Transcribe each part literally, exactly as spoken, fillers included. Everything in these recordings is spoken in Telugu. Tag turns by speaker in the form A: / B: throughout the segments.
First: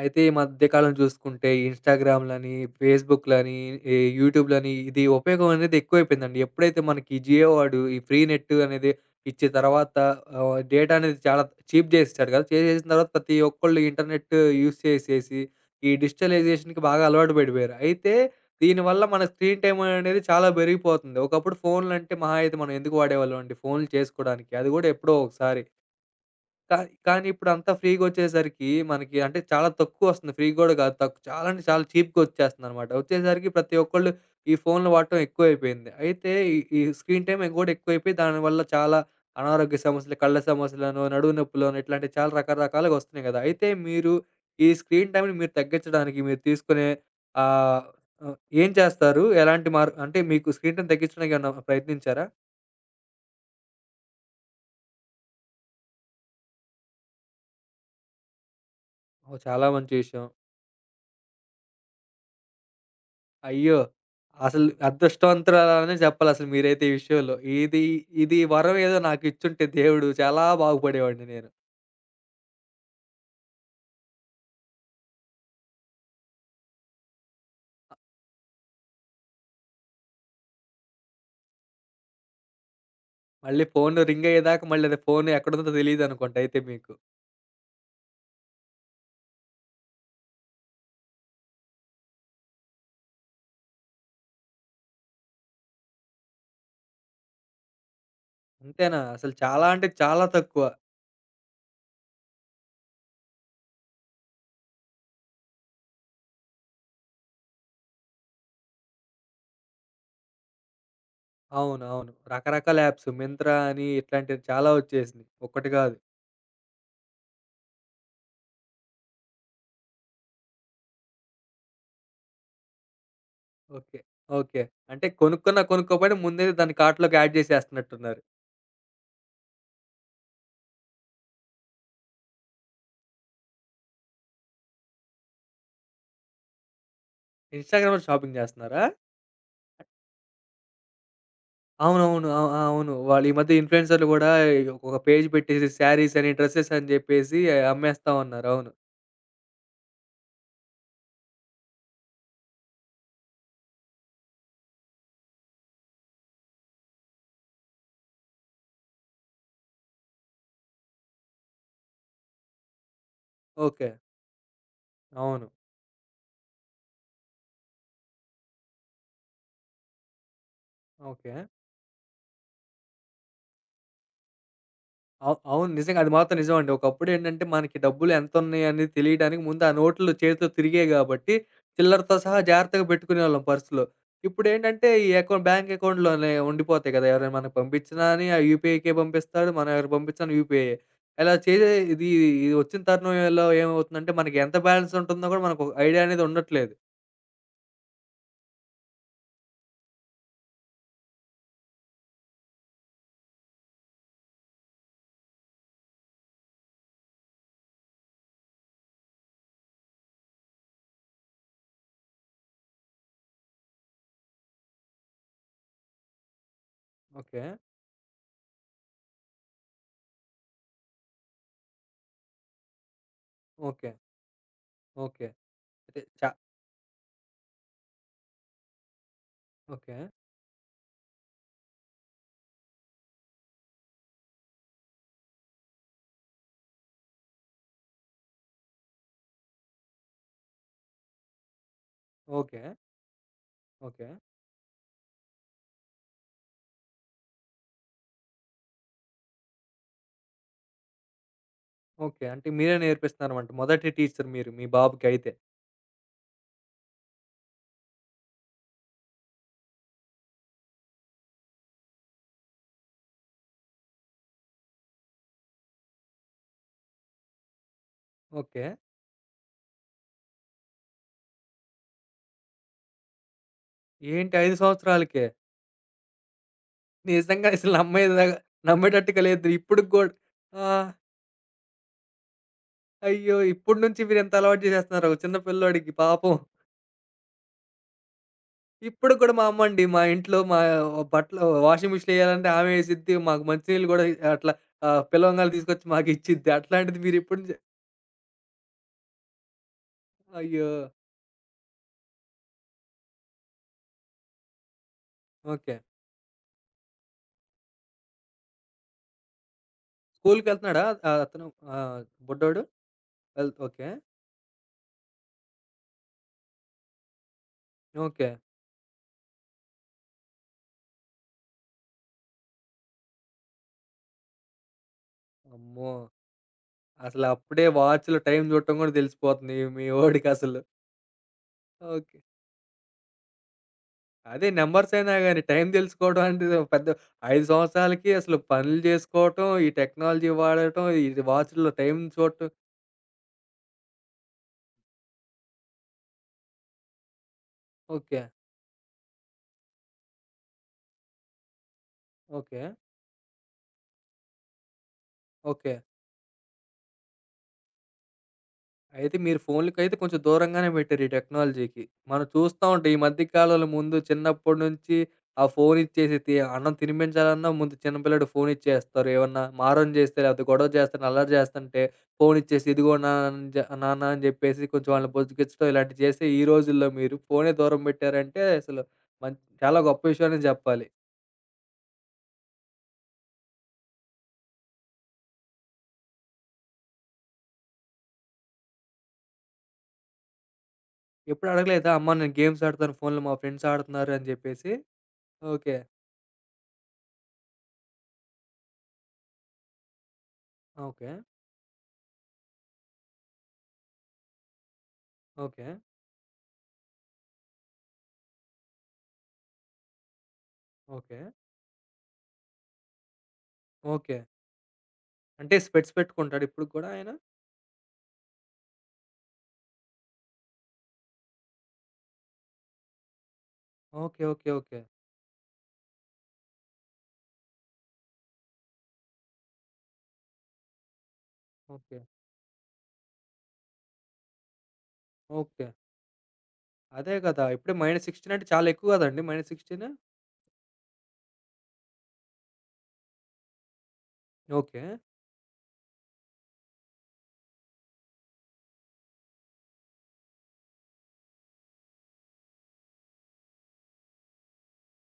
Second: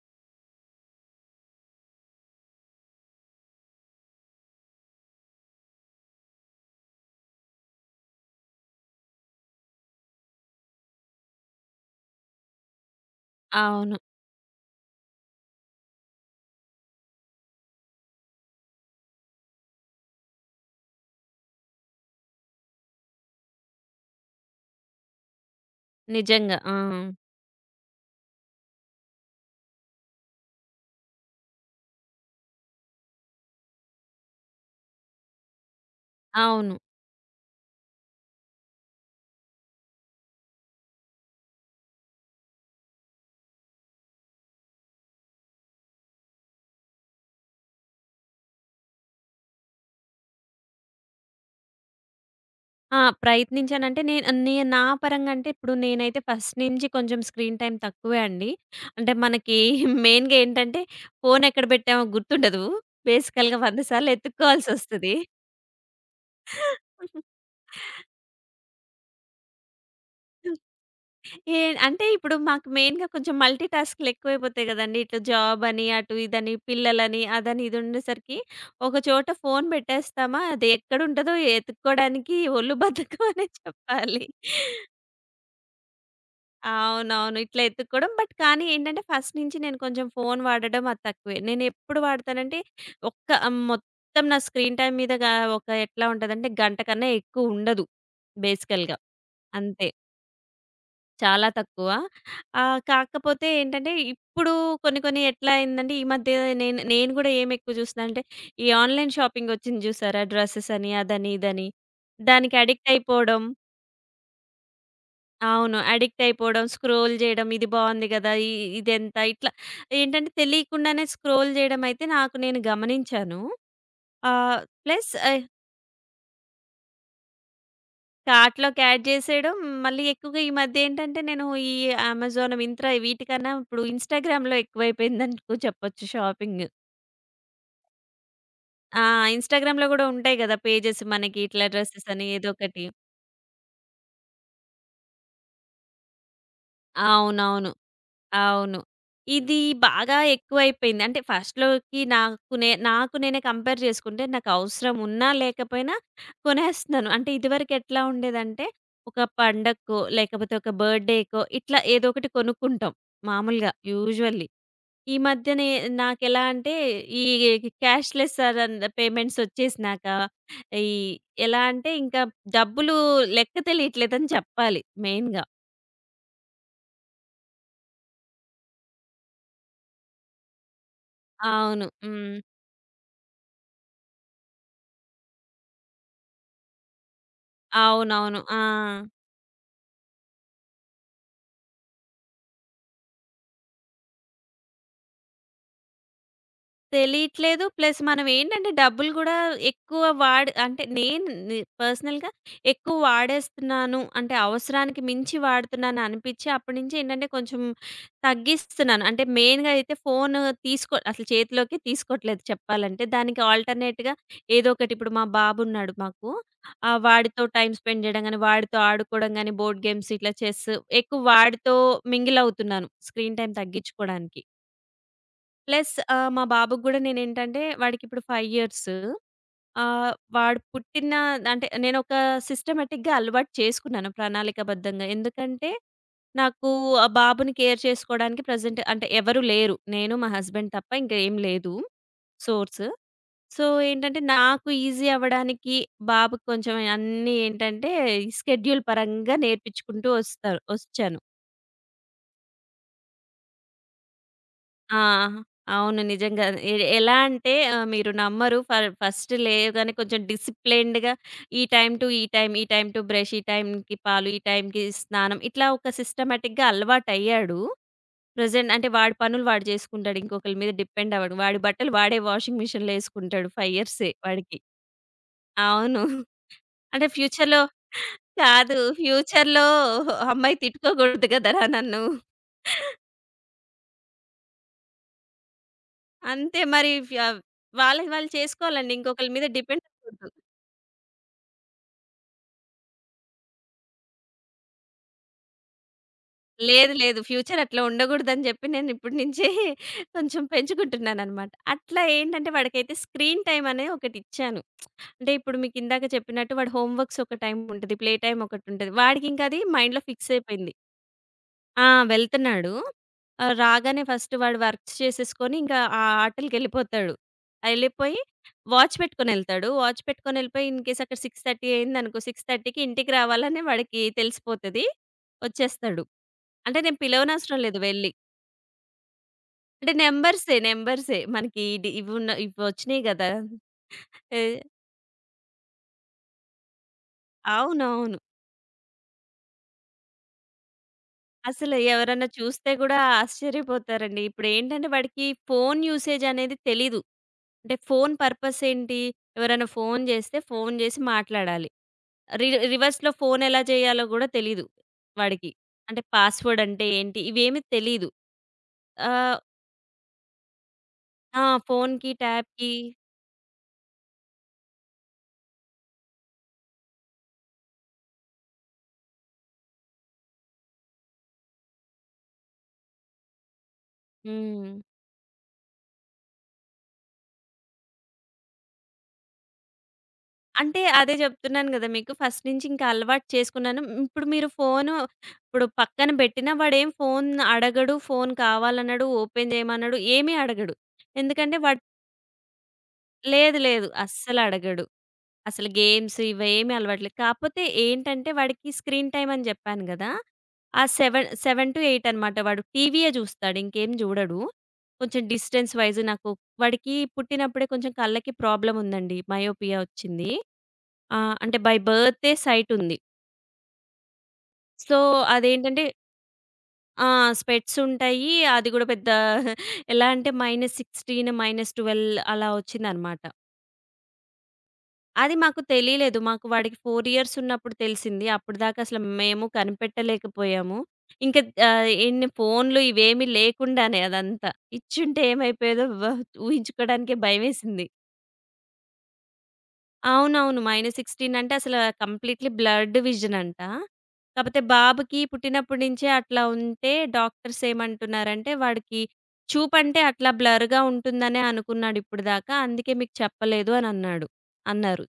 A: అయితే ఈ మధ్య కాలం చూసుకుంటే, ఇన్‌స్టాగ్రామ్‌లని, ఫేస్‌బుక్‌లని, ఈ యూట్యూబ్‌లని ఇది ఉపయోగం అనేది ఎక్కువైపోయిందండి. ఎప్పుడైతే మనకి జియో వాడు ఈ ఫ్రీ నెట్ అనేది ఇచ్చిన తర్వాత ఆహ్, డేటా అనేది చాలా చీప్ చేసేసాడు కదా! చేసేసిన తర్వాత ప్రతి ఒక్కళ్ళు
B: అవును.
A: ఇంటర్నెట్ యూజ్ చేసేసి, ఈ డిజిటలైజేషన్‌కి బాగా అలవాటు పడిపోయారు. అయితే దీనివల్ల మన స్క్రీన్ టైమ్ అనేది చాలా పెరిగిపోతుంది. ఒకప్పుడు ఫోన్‌లంటే మహా అయితే మనం ఎందుకు వాడేవాళ్ళమండి? ఫోన్‌లు చేసుకోవడానికి. అది కూడా ఎప్పుడో ఒకసారి.
B: నిజంగా.
A: కా
B: ఆ!
A: కానీ ఇప్పుడంతా ఫ్రీగొచ్చేసరికి మనకి అంటే చాలా తక్కువొస్తుంది. ఫ్రీ గూడా గాదు. తక్కు చాలా అంటే చాలా చీప్‌గా ఒచ్చేస్తుందనమాట. ఒచ్చేసరికి ప్రతి ఒక్కళ్ళు ఈ ఫోన్లు వాడటం ఎక్కువైపోయింది. అయితే ఈ
B: అవును.
A: ఈ స్క్రీన్ టైమ్ గూడా ఎక్కువైపోయి దానివల్ల చాలా అనారోగ్య సమస్యలు, కళ్ళ సమస్యలను, నడుము నొప్పులను ఇట్లాంటివి చాలా రకరకాలుగా ఒస్తున్నాయి గదా! అయితే మీరు ఈ స్క్రీన్ టైమ్‌ని మీరు తగ్గించడానికి మీరు తీసుకునే ఆహ్, ఆహ్, ఏం చేస్తారు? ఎలాంటి మార్ అంటే మీకు స్క్రీన్ టైమ్ తగ్గించడానికి ఏమన్నా ప్రయత్నించారా?
B: ఆ! ప్రయత్నించానంటే నే నే నా పరంగా అంటే ఇప్పుడు నేనైతే ఫస్ట్ నుంచి కొంచెం స్క్రీన్ టైమ్ తక్కువే అండి. అంటే
A: ఓహ్!
B: మనకి
A: చాలా మంచి విషయం.
B: మెయిన్‌గా ఏంటంటే ఫోన్ ఎక్కడ పెట్టామో గుర్తుండదు. బేసికల్‌గా
A: అయ్యో!
B: వంద సార్లు
A: అసలు
B: ఎతుక్కోవాల్సొస్తది.
A: అదృష్టవంతురాలనే చెప్పాలసలు మీరైతే ఈ విషయంలో. ఇది ఇది వరం ఏదో నాకిచ్చుంటే దేవుడు చాలా బాగుపడేవాడిని నేను.
B: ఏ అంటే ఇప్పుడు మాకు మెయిన్‌గా కొంచెం మల్టీ టాస్క్‌లు ఎక్కువైపోతాయి గదండీ. ఇట్లా జాబ్ అని, అటు ఇదని, పిల్లలని, అదని, ఇది ఉండేసరికి ఒక చోట ఫోన్ పెట్టేస్తామా, అది ఎక్కడుంటదో ఎతుక్కోడానికి ఒళ్ళు బద్ధకం అనే
A: మళ్ళీ ఫోను
B: చెప్పాలి.
A: రింగ్ అయ్యేదాకా మళ్ళీ అది ఫోను ఎక్కడుందో తెలీదనుకుంట అయితే మీకు.
B: అవునవును. ఇట్లా ఎతుక్కోవడం. బట్ కానీ ఏంటంటే ఫస్ట్ నుంచి నేను కొంచెం ఫోన్ వాడడం అది తక్కువే. నేనెప్పుడు వాడతానంటే ఒక్క ఆహ్, మొత్తం నా స్క్రీన్ టైమ్ మీద గా ఒక ఎట్లా ఉంటదంటే గంట కన్నా ఎక్కువ ఉండదు బేసికల్‌గా.
A: అంతేనా? అసలు చాలా అంటే
B: అంతే.
A: చాలా తక్కువ.
B: చాలా తక్కువ. ఆహ్, కాకపోతే ఏంటంటే, ఇప్పుడు కొన్ని కొన్ని ఎట్లా అయిందంటే, ఈ మధ్య నేను నేను గూడా ఏమెక్కువ చూస్తున్నా అంటే, ఈ ఆన్‌లైన్ షాపింగొచ్చింది చూసారా? డ్రెసెస్ అని, అదని, ఇదని.
A: అవును. అవును.
B: దానికి
A: రకరకాల
B: అడిక్ట్
A: యాప్స్.
B: అయిపోవడం.
A: మింత్రా అని ఇట్లాంటివి చాలా వచ్చేసినియి. ఒక్కటి
B: అవును.
A: కాదు.
B: అడిక్ట్ అయిపోవడం, స్క్రోల్ చేయడం, ఇది బావుంది గదా! ఇ ఇదెంత? ఇట్లా ఏంటంటే, తెలియకుండానే స్క్రోల్ చేయడం అయితే నాకు నేను గమనించాను.
A: ఓకే.
B: ఆహ్,
A: ఓకే. అంటే
B: ప్లస్
A: కొనుక్కున్నా కొనుక్కోపోయినా ముందే దాన్ని కార్ట్‌లోకి యాడ్ చేసేస్తున్నట్టున్నారు.
B: కార్ట్‌లోకి యాడ్ జేసేయడం. మళ్ళీ ఎక్కువగా ఈ మధ్య ఏంటంటే, నేను ఈ అమెజాన్, మింత్రా వీటికన్నా ఇప్పుడు ఇన్‌స్టాగ్రామ్‌లో ఎక్కువైపోయిందనుకో చెప్పొచ్చు షాపింగ్.
A: ఇన్‌స్టాగ్రామ్‌లో షాపింగ్ చేస్తున్నారా?
B: ఆ! ఇన్‌స్టాగ్రామ్‌లో గూడా ఉంటాయి గదా! పేజెస్ మనకి ఇట్లా డ్రెసెస్ అని
A: అవునవును. అ ఆ!
B: ఏదోకటి.
A: అవును. వాళ్ళు ఈ మధ్య ఇన్‌ఫ్లుయెన్సర్‌లు గూడా ఒక పేజ్ పెట్టేసి శారీస్ అని, డ్రెసెస్ అని జెప్పేసి
B: అవునవును.
A: అమ్మేస్తా ఉన్నారు. అవును.
B: అవును. ఇది బాగా ఎక్కువైపోయింది. అంటే ఫస్ట్‌లోకి నాకు నే నాకు నేనే కంపేర్ చేసుకుంటే నాకవసరం ఉన్నా, లేకపోయినా కొనేస్తున్నాను. అంటే ఇదివరకెట్లా ఉండేదంటే, ఒక పండక్కో, లేకపోతే ఒక బర్త్‌డేకో ఇట్లా ఏదో ఒకటి కొనుక్కుంటాం మామూలుగా
A: ఓకే.
B: యూజువల్లీ. ఈ
A: అవును.
B: మధ్యనే నాకెలా అంటే, ఈ క్యాష్‌లెస్ అదన్ పేమెంట్స్ ఒచ్చేసినాక, ఈ
A: ఓకే.
B: ఎలా అంటే ఇంకా డబ్బులు లెక్క తెలియట్లేదని చెప్పాలి
A: అవ్
B: మెయిన్‌గా.
A: అవును. నిజంగా అది మాత్రం నిజమండి. ఒకప్పుడేంటంటే మనకి డబ్బులు ఎంతున్నాయి అనేది తెలియడానికి ముందు ఆ నోట్లు చేతిలో తిరిగేయి గాబట్టి,
B: అవును.
A: చిల్లరతో
B: హ్మ్.
A: సహా జాగ్రత్తగా పెట్టుకునేవాళ్ళం పర్స్‌లో. ఇప్పుడేంటంటే ఈ అకౌంట్ బ్యాంక్ అకౌంట్‌లోనే ఉండిపోతాయి కదా! ఎవరైనా మనకు పంపించినా అని ఆ
B: అవునవును. ఆ!
A: యూపీఐకే పంపిస్తాడు. మనం ఎవరికి పంపించినా యూపీఐయే. ఇలా చేసే ఇది ఇది వచ్చిన తరుణంలో ఏమవుతుందంటే మనకి ఎంత బ్యాలెన్స్ ఉంటుందో కూడా మనకు ఒక ఐడియా అనేది ఉండట్లేదు.
B: తెలియట్లేదు. ప్లస్ మనం ఏంటంటే డబ్బులు గూడా ఎక్కువ వాడ్ అంటే నేను ని పర్సనల్‌గా ఎక్కువ వాడేస్తున్నాను. అంటే అవసరానికి మించి వాడుతున్నాను అనిపిచ్చి అప్పటినుంచి ఏంటంటే కొంచెం తగ్గిస్తున్నాను. అంటే మెయిన్‌గా అయితే ఫోను తీసుకో అసలు చేతిలోకి తీసుకోవట్లేదు చెప్పాలంటే. దానికి ఆల్టర్‌నేట్‌గా ఏదో ఒకటి ఇప్పుడు మా బాబున్నాడు మాకు. ఆహ్,
A: ఓకే.
B: వాడితో టైమ్ స్పెండ్ జేయడం గానీ, వాడితో ఆడుకోవడం గానీ, బోర్డ్ గేమ్స్ ఇట్లా చెస్ ఎక్కువ వాడితో మింగిల్ అవుతున్నాను స్క్రీన్ టైమ్
A: ఓకే.
B: తగ్గిచ్చుకోవడానికి.
A: ఓకే.
B: ప్లస్
A: అయితే చ
B: ఆహ్, మా బాబుకి గూడా నేనేంటంటే వాడికిప్పుడు ఐదు ఇయర్స్.
A: ఓకే.
B: ఆహ్, వాడు పుట్టిన అంటే నేనొక సిస్టమాటిక్‌గా అలవాటు చేసుకున్నాను ప్రణాళికాబద్ధంగా. ఎందుకంటే నాకు ఆ బాబుని కేర్ చేసుకోవడానికి ప్రెజెంట్ అంటే ఎవరు లేరు. నేను, మా హస్బెండ్ తప్ప ఇంకా ఏం లేదు
A: ఓకే.
B: సోర్స్. So,
A: okay.
B: ఏంటంటే నాకు ఈజీ అవ్వడానికి బాబుకి కొంచెం అన్నీ ఏంటంటే, ఈ స్కెడ్యూల్ పరంగా నేర్పించుకుంటూ వస్తారు వచ్చాను.
A: ఓకే. అంటే మీరే నేర్పిస్తున్నారన్నమాట. మొదటి టీచర్ మీరు మీ
B: ఆ!
A: బాబుకి అయితే.
B: అవును. నిజంగా. ఎ ఎలా అంటే ఆహ్, మీరు నమ్మరు. ఫ ఫస్ట్ లేవగానే కొంచెం డిసిప్లైన్డ్‌గా ఈ టైమ్ టు ఈ టైమ్, ఈ టైమ్ టు బ్రష్, ఈ టైమ్‌కి పాలు, ఈ టైమ్‌కి స్నానం ఇట్లా ఒక సిస్టమాటిక్‌గా అలవాటయ్యాడు.
A: ఓకే.
B: ప్రెజెంట్ అంటే వాడి పనులు వాడు చేసుకుంటాడు. ఇంకొకళ్ళ మీద డిపెండ్ అవ్వడు. వాడి బట్టలు వాడే వాషింగ్ మిషన్‌లో ఏసుకుంటాడు. ఐదు ఇయర్సే
A: ఏంటి ఐదు
B: వాడికి.
A: సంవత్సరాలకే?
B: అవును. అంటే
A: నిజంగా
B: ఫ్యూచర్‌లో
A: అసలు నమ్మేదా
B: కాదు.
A: నమ్మేటట్టుగా లేదు.
B: ఫ్యూచర్‌లో
A: ఇప్పటికి గూడా
B: అమ్మాయి
A: ఆ!
B: తిట్టుకోకూడదు గదరా నన్ను.
A: అయ్యో! ఇప్పటి నుంచి మీరింత అలవాటు చేసేస్తున్నారు ఒక చిన్న పిల్లోడికి పాపం.
B: అంతే మరి ఫ్య వాళ్ళకి వాళ్ళు చేసుకోవాలండి.
A: ఇప్పటికి
B: ఇంకొకళ్ళ
A: కూడా మా
B: మీద
A: అమ్మండి
B: డిపెండ్
A: మా
B: అవ్వకూడదు.
A: ఇంట్లో మా బట్టలు వాషింగ్ మిషన్‌లో ఎయ్యాలంటే ఆమె ఏసిద్ది. మాకు మంచినీళ్ళు గూడా అట్లా ఆహ్, పిలవంగానే తీసుకొచ్చి మాకిచ్చిద్ది.
B: లేదు,
A: అట్లాంటిది మీరు
B: లేదు.
A: ఇప్పటి నుంచే
B: ఫ్యూచర్ అట్లా ఉండగూడదని చెప్పి నేను ఇప్పటి నుంచే కొంచెం
A: అయ్యో!
B: పెంచుకుంటున్నాననమాట. అట్లా ఏంటంటే వాడికైతే స్క్రీన్ టైమ్ అనే ఒకటిచ్చాను. అంటే ఇప్పుడు
A: ఓకే.
B: మీకిందాక చెప్పినట్టు వాడు హోమ్ వర్క్స్ ఒక టైమ్ ఉంటది. ప్లే టైమ్ ఒకటుంటది. వాడికింకది మైండ్‌లో ఫిక్స్ అయిపోయింది.
A: స్కూలుకెళ్తున్నాడా ఆహ్, అతను
B: ఆ!
A: ఆహ్, బుడ్డోడు?
B: వెళ్తున్నాడు.
A: వెల్
B: ఆహ్,
A: ఓకే.
B: రాగానే ఫస్ట్ వాడు వర్క్స్ చేసేసుకొని ఇంకా ఆ ఆటలకెళ్ళిపోతాడు. ఎళ్ళిపోయి
A: ఓకే.
B: వాచ్ పెట్టుకొనెళ్తాడు. వాచ్ పెట్టుకొనెళ్ళిపోయి ఇన్‌కేస్ అక్కడ ఆరు ముప్పై అయిందనుకో, 6:30కి ఇంటికి రావాలని వాడికి తెలిసిపోతది.
A: అమ్మో!
B: వచ్చేస్తాడు. అంటే నేను పిలవనవసరం
A: అసలప్పుడే
B: లేదు వెళ్లి.
A: వాచ్‌లో టైం చూడటం గూడా తెలిసిపోతుంది మీ
B: అంటే నంబర్సే,
A: వోడికసలు.
B: నంబర్సే. మనకి ఇది
A: ఓకే.
B: ఇవున్న ఇవొచ్చినియి గదా! ఏ
A: అదే నంబర్స్ అయినా గాని టైం తెలుసుకోవడం అంటే ఒక పెద్ద ఐదు సంవత్సరాలకి
B: అవునవును.
A: అసలు పనులు చేసుకోవటం, ఈ టెక్నాలజీ వాడటం, ఈ వాచ్‌లో
B: అసలు
A: టైం
B: ఎవరన్నా
A: చూడటం.
B: చూస్తే గూడా ఆశ్చర్యపోతారండి. ఇప్పుడేంటంటే వాడికి ఫోను యూసేజ్ అనేది తెలీదు. అంటే ఫోను
A: ఓకే.
B: పర్పస్ ఏంటి? ఎవరైనా ఫోను జేస్తే ఫోను జేసి మాట్లాడాలి. రి
A: ఓకే.
B: రివర్స్‌లో ఫోను ఎలా జేయాలో గూడా తెలీదు వాడికి.
A: ఓకే.
B: అంటే పాస్‌వర్డ్ అంటే ఏంటి? ఇవేమి తెలీదు.
A: అయితే మీరు
B: ఆహ్,
A: ఫోన్‌లకైతే కొంచెం దూరంగానే పెట్టారు ఈ
B: ఆ!
A: టెక్నాలజీకి.
B: ఫోనుకి,
A: మనం చూస్తా
B: ట్యాబ్‌కి.
A: ఉంటాం. ఈ మధ్య కాలంలో ముందు చిన్నప్పటి నుంచి ఆ ఫోన్ ఇచ్చేసి తి అన్నం తినిపించాలన్నా ముందు చిన్న పిల్లాడికి ఫోన్ ఇచ్చేస్తారు. ఏమన్నా మారం చేస్తే లేకపోతే గొడవ చేస్తుంటే, అల్లరి చేస్తుంటే ఫోన్ ఇచ్చేసి ఇదిగో నాన్న జ నాన్న అని చెప్పేసి
B: హ్మ్.
A: కొంచెం వాళ్ళని బుజ్జగించడం ఇలాంటివి చేసి ఈ రోజుల్లో మీరు ఫోనే దూరం పెట్టారంటే అసలు మం చాలా గొప్ప విషయం అనే
B: అంటే
A: చెప్పాలి.
B: అదే చెప్తున్నాను గదా! మీకు ఫస్ట్ నుంచి ఇంకా అలవాటు చేసుకున్నాను. మ్, ఇప్పుడు మీరు ఫోను ఇప్పుడు పక్కన పెట్టినా వాడేం ఫోన్ అడగడు, ఫోన్ కావాలనడు, ఓపెన్ చేయమనడు, ఏమీ అడగడు.
A: ఎప్పుడు
B: ఎందుకంటే వాడు
A: అడగలేదా? అమ్మ నేను గేమ్స్ ఆడుతాను ఫోన్‌లో మా
B: లేదు
A: ఫ్రెండ్స్
B: లేదు.
A: ఆడుతున్నారు అని చెప్పేసి?
B: అస్సలడగడు. అసలు
A: ఓకే.
B: గేమ్స్ ఇవేమి అలవాటు లేదు. కాకపోతే ఏంటంటే వాడికి స్క్రీన్ టైమ్ అని చెప్పాను గదా! ఆ
A: ఓకే.
B: ఏడు ఏడు ఎనిమిది అనమాట. వాడు టీవీయే జూస్తాడు. ఇంకేం జూడడు. కొంచెం
A: ఓకే.
B: డిస్టెన్స్ వైస్ నాకు వాడికి పుట్టినప్పుడే కొంచెం కళ్ళకి ప్రాబ్లమ్ ఉందండి. మయోపియా వచ్చింది.
A: ఓకే.
B: ఆహ్, అంటే బై బర్తే సైట్ ఉంది.
A: ఓకే.
B: సో,
A: అంటే
B: అదేంటంటే
A: స్పెట్స్ పెట్టుకుంటాడా ఇప్పటికి గూడా
B: ఆ!
A: ఆయన?
B: స్పెట్స్ ఉంటాయి. అది గూడా పెద్ద ఎలా అంటే మైనస్ పదహారు, మైనస్ పన్నెండు అలా వచ్చిందనమాట.
A: ఓకే. ఓకే. ఓకే.
B: అది మాకు తెలియలేదు. మాకు వాడికి నాలుగు ఇయర్స్ ఉన్నప్పుడు తెలిసింది. అప్పటిదాకా అసలు మేము కనిపెట్టలేకపోయాము. ఇంక ఆహ్,
A: ఓకే.
B: ఇన్ని ఫోన్‌లు ఇవేమీ లేకుండానే అదంతా. ఇచ్చుంటే
A: ఓకే.
B: ఏమైపోయేదో వ
A: అదే
B: ఊహించుకోవడానికే
A: గదా! ఇప్పుడే
B: భయమేసింది.
A: మైనస్ పదహారు అంటే చాలా ఎక్కువ గదండీ! -పదహారు
B: అవునవును. -పదహారు అంటే అసలు కంప్లీట్‌లీ బ్లర్డ్ విజన్ అంట. కాపోతే
A: ఓకే.
B: బాబుకి పుట్టినప్పటి నుంచే అట్లా ఉంటే డాక్టర్స్ ఏమంటున్నారంటే వాడికి చూపంటే అట్లా బ్లర్‌గా ఉంటుందనే అనుకున్నాడు ఇప్పటిదాకా. అందుకే మీకు చెప్పలేదు అని అన్నాడు. అన్నారు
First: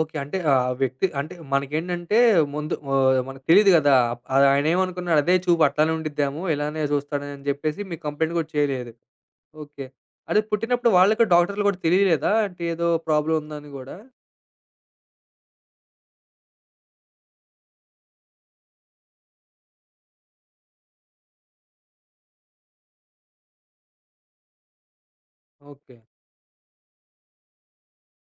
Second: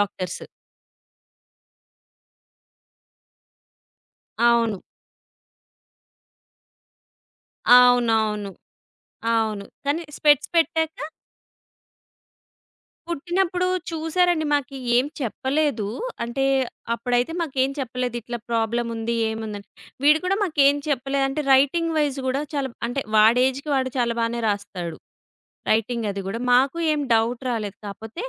A: ఓకే. అంటే ఆ వ్యక్తి అంటే మనకేంటంటే ముందు ఆహ్, మనకు తెలీదు గదా! ఆహ్,
B: అవును.
A: ఆయనేమనుకున్నాడు అదే చూపు అట్లానే ఉండిద్దేమో, ఇలానే చూస్తాడని అని జెప్పేసి మీకు కంప్లెయింట్ గూడా
B: అవునవును.
A: చేయలేదు.
B: అవును.
A: ఓకే.
B: కానీ
A: అదే
B: స్పెట్స్
A: పుట్టినప్పుడు
B: పెట్టాక
A: వాళ్ళకి డాక్టర్లు గూడా తెలియలేదా? అంటే ఏదో ప్రాబ్లమ్
B: పుట్టినప్పుడు
A: ఉందని గూడా?
B: చూసారండి మాకి ఏం చెప్పలేదు. అంటే అప్పుడైతే మాకేం చెప్పలేదు. ఇట్లా ప్రాబ్లమ్ ఉంది, ఏముందని. వీడు కూడా మాకేం చెప్పలేదు. అంటే రైటింగ్ వైస్ గూడా చాలా అంటే వాడి ఏజ్‌కి వాడు చాలా బానే రాస్తాడు.
A: ఓకే.
B: రైటింగ్ అది గూడా. మాకు ఏం డౌట్ రాలేదు. కాపోతే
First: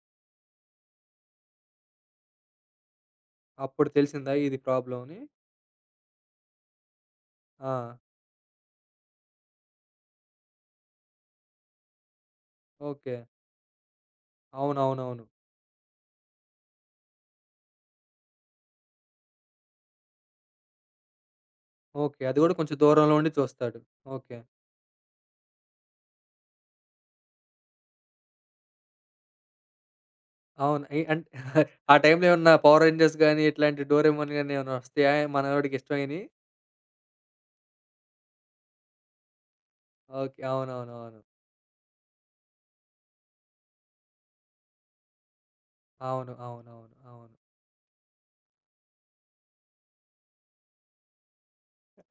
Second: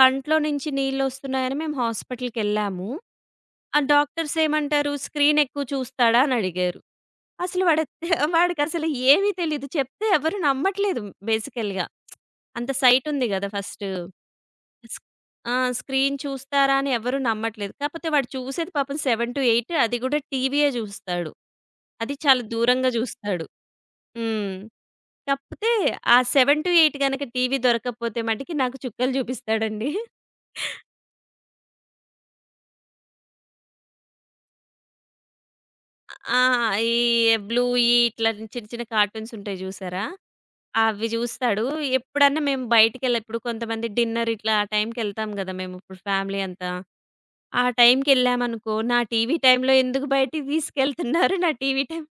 B: కంట్లో నుంచి నీళ్లొస్తున్నాయని మేము హాస్పిటల్‌కెళ్ళాము. ఆ
A: అప్పుడు తెలిసిందా
B: డాక్టర్స్
A: ఇది
B: ఏమంటారు?
A: ప్రాబ్లమ్ అని?
B: "స్క్రీన్ ఎక్కువ చూస్తాడా?" అని అడిగారు. అసలు
A: ఆ!
B: వాడు వాడికసలు ఏమీ తెలీదు. చెప్తే ఎవరు నమ్మట్లేదు బేసికల్‌గా. అంత సైట్
A: ఓకే.
B: ఉంది గదా! ఫస్ట్. స్
A: అవునవునవును.
B: ఆ! స్క్రీన్ చూస్తారా అని ఎవరు నమ్మట్లేదు. కాపోతే వాడు చూసేది పాపం ఏడు ఎనిమిది అది గూడా టీవీయే జూస్తాడు. అది
A: ఓకే. అది
B: చాలా
A: గూడా కొంచెం
B: దూరంగా
A: దూరంలో ఉండి
B: జూస్తాడు.
A: చూస్తాడు. ఓకే.
B: హ్మ్. కాపోతే ఆ ఏడు ఎనిమిది గనక టీవీ దొరకకపోతే మటికి నాకు చుక్కలు జూపిస్తాడండి.
A: అవును. ఎ అంట్ ఆ టైంలో ఏమన్నా 'పవర్ రేంజర్స్' గాని, ఇట్లాంటి 'డోరేమోన్' గాని ఏమన్నా వస్తాయా మనోడికి ఇష్టమైనయి?
B: ఆ! ఈ బ్లూయి ఇట్లా చిన్న చిన్న కార్టూన్స్ ఉంటాయి జూసారా?
A: ఓకే.
B: అవి
A: అవునవునవును.
B: జూస్తాడు. ఎప్పుడన్నా మేము బయటికెళ్ళి ఇప్పుడు కొంతమంది డిన్నర్ ఇట్లా ఆ టైంకెళ్తాం గదా! మేము ఇప్పుడు
A: అవును.
B: ఫ్యామిలీ
A: అవునవును.
B: అంతా.
A: అవును. అవును అవును
B: ఆ టైంకెళ్ళామనుకో, నా టీవీ టైంలో ఎందుకు బయటికి తీసుకెళ్తున్నారు? నా టీవీ టైం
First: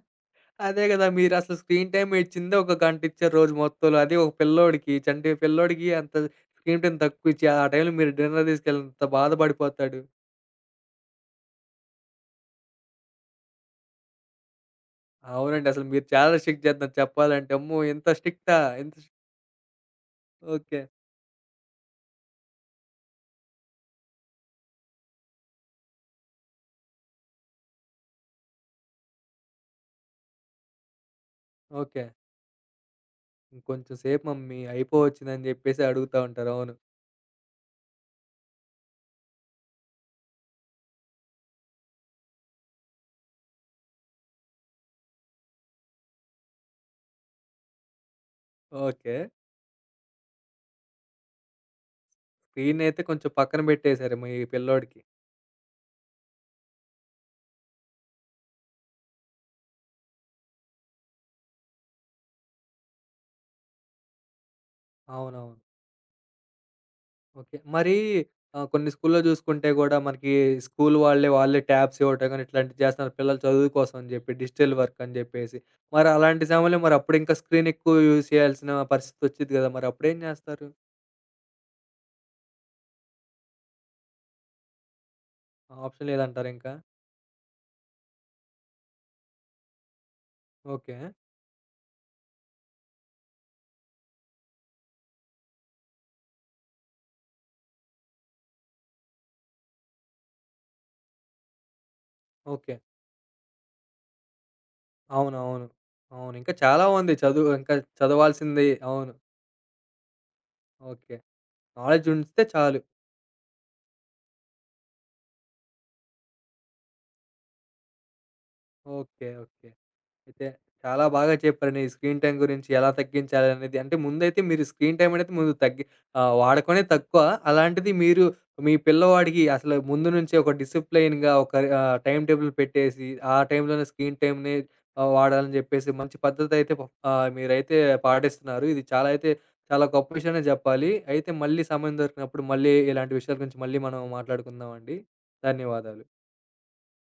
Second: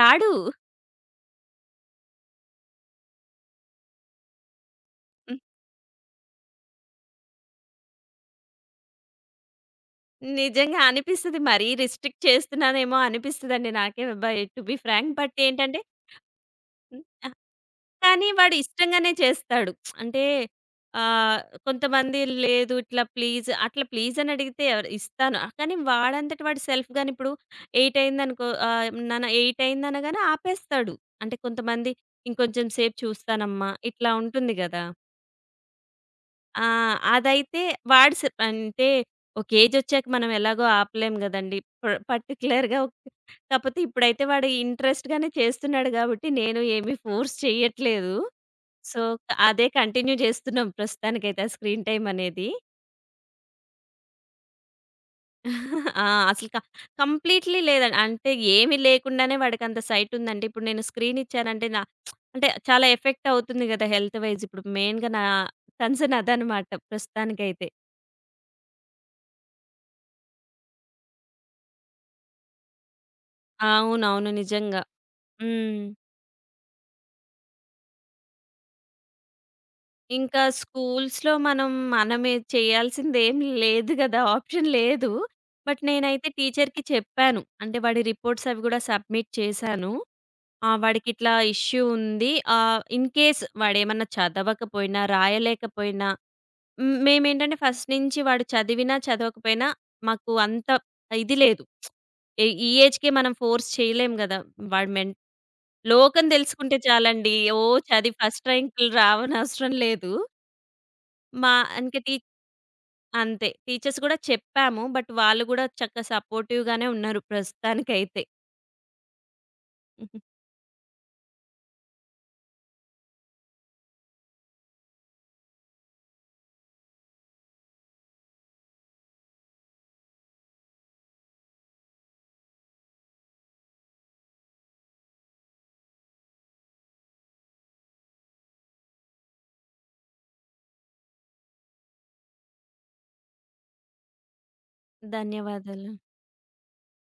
B: రాడు.
A: అదే గదా! మీరసలు స్క్రీన్ టైమ్ ఇచ్చిందే ఒక గంట ఇచ్చారు రోజు మొత్తంలో. అదే ఒక పిల్లోడికి, చంటి
B: హ్మ్.
A: పిల్లోడికి అంత స్క్రీన్ టైమ్ తక్కువిచ్చి, ఆ టైంలో మీరు డిన్నర్ తీసుకెళ్ళినంత బాధపడిపోతాడు.
B: నిజంగా అనిపిస్తది. మరీ రిస్ట్రిక్ట్ చేస్తున్నానేమో అనిపిస్తదండి నాకే by to be frank. But
A: అవునండి.
B: ఏంటంటే
A: అసలు మీరు చాలా స్ట్రిక్ట్ చేత్తన్నారు
B: హ్మ్.
A: చెప్పాలంటే. అమ్మో! ఇంత
B: కానీ వాడు
A: స్ట్రిక్టా? ఇంత
B: ఇష్టంగానే
A: స్ట్రి
B: చేస్తాడు. అంటే
A: ఓకే.
B: ఆహ్, కొంతమంది లేదు ఇట్లా ప్లీజ్ అట్లా ప్లీజ్ అని అడిగితే ఎవరు ఇస్తాను. ఆ, కానీ వాడంతట వాడు సెల్ఫ్‌గాని ఇప్పుడు ఎనిమిది అయిందనుకో ఆహ్, నాన్న ఎనిమిది అయిందనగానే ఆపేస్తాడు. అంటే కొంతమంది
A: ఓకే.
B: ఇంకొంచెం సేపు చూస్తానమ్మా
A: ఇంకొంచెం
B: ఇట్లా
A: సేపు
B: ఉంటుంది
A: మమ్మీ
B: గదా!
A: అయిపోవచ్చిందని జెప్పేసి అడుగుతా ఉంటారు.
B: ఆ!
A: అవును.
B: అదైతే వాడు సె అంటే ఒక ఏజొచ్చాక మనం ఎలాగో ఆపలేం గదండీ. ప పర్టిక్యులర్‌గా ఒక కాపోతే ఇప్పుడైతే వాడు ఇంట్రెస్ట్‌గానే చేస్తున్నాడు గాబట్టి నేను ఏమి ఫోర్స్ చేయట్లేదు. So,
A: okay.
B: అదే కంటిన్యూ జేస్తున్నాం ప్రస్తుతానికైతే ఆ స్క్రీన్ టైమ్ అనేది.
A: స్క్రీనయితే కొంచెం పక్కన బెట్టేశారు మీ పిల్లోడికి.
B: ఆ! అసలు క కంప్లీట్‌లీ లేదండి. అంటే ఏమి లేకుండానే వాడికంత సైట్ ఉందంటే, ఇప్పుడు నేను స్క్రీన్ ఇచ్చానంటే నా అంటే చాలా ఎఫెక్ట్ అవుతుంది గదా! Health wise. ఇప్పుడు మెయిన్‌గా నా
A: అవునవును.
B: కన్సర్న్ అదనమాట
A: ఓకే.
B: ప్రస్తుతానికైతే.
A: మరీ ఆహ్, కొన్ని స్కూల్‌లో జూసుకుంటే గూడా మనకి స్కూల్ వాళ్ళే, వాళ్ళే ట్యాబ్స్ ఇవ్వటం గాని ఇట్లాంటివి చేస్తున్నారు. పిల్లల చదువు కోసం అని
B: అవునవును.
A: జెప్పి డిజిటల్
B: నిజంగా.
A: వర్క్ అని జెప్పేసి.
B: హ్మ్.
A: మరి అలాంటి సమయంలో మరి అప్పుడింకా స్క్రీన్ ఎక్కువ యూజ్ చేయాల్సిన పరిస్థితొచ్చిద్ది గదా! మరి అప్పుడేం
B: ఇంకా
A: జేస్తారు?
B: స్కూల్స్‌లో మనం మనమే చేయాల్సిందేం లేదు గదా! ఆప్షన్ లేదు. బట్
A: ఆప్షన్
B: నేనైతే
A: లేదంటారా ఇంకా?
B: టీచర్‌కి చెప్పాను. అంటే వాడి రిపోర్ట్స్ అవి గూడా సబ్మిట్ చేశాను. ఆ!
A: ఓకే.
B: వాడికిట్లా ఇష్యూ ఉంది. ఆహ్, ఇన్ కేస్ వాడేమన్నా చదవకపోయినా, రాయలేకపోయినా హ్మ్. మేమేంటంటే ఫస్ట్ నుంచి వాడు చదివినా, చదవకపోయినా మాకు అంత ఇది లేదు. ఎ ఈ
A: ఓకే.
B: ఏజ్‌కే మనం ఫోర్స్ చేయలేం గదా! వాడు మెన్
A: అవునవును. అవును.
B: లోకం
A: అవును. ఇంకా
B: తెలుసుకుంటే
A: చాలా ఉంది
B: చాలండి.
A: చదువు.
B: ఓ
A: ఇంకా
B: చదివి ఫస్ట్
A: చదవాల్సింది.
B: ర్యాంకులు
A: అవును.
B: రావనవసరం లేదు.
A: ఓకే.
B: మా ఇంక
A: నాలెడ్జ్
B: టీ
A: ఉంటే చాలు.
B: అంతే. టీచర్స్ గూడా చెప్పాము. బట్ వాళ్ళు గూడా చక్కగా సపోర్టివ్‌గానే ఉన్నారు ప్రస్తుతానికైతే.
A: ఓకే. ఓకే. అయితే చాలా బాగా చెప్పారండి. ఈ స్క్రీన్ టైమ్ గురించి ఎలా తగ్గించాలనేది. అంటే ముందైతే మీరు స్క్రీన్ టైమ్ అనేది ముందు తగ్గి ఆహ్, వాడకమే తక్కువ. అలాంటిది మీరు మీ పిల్లవాడికి అసలు ముందు నుంచే ఒక డిసిప్లెయిన్‌గా ఒక ఆహ్, టైమ్ టేబుల్ పెట్టేసి, ఆ టైంలోనే స్క్రీన్ టైమ్‌ని ఆహ్, వాడాలని చెప్పేసి మంచి పద్ధతయితే ప ఆహ్, మీరైతే పాటిస్తున్నారు. ఇది చాలా అయితే చాలా గొప్ప విషయమనే జెప్పాలి. అయితే మళ్ళీ సమయం దొరికినప్పుడు మళ్ళీ ఇలాంటి విషయాల గురించి మళ్ళీ మనం మాట్లాడుకుందామండి.
B: ధన్యవాదాలు.
A: ధన్యవాదాలు.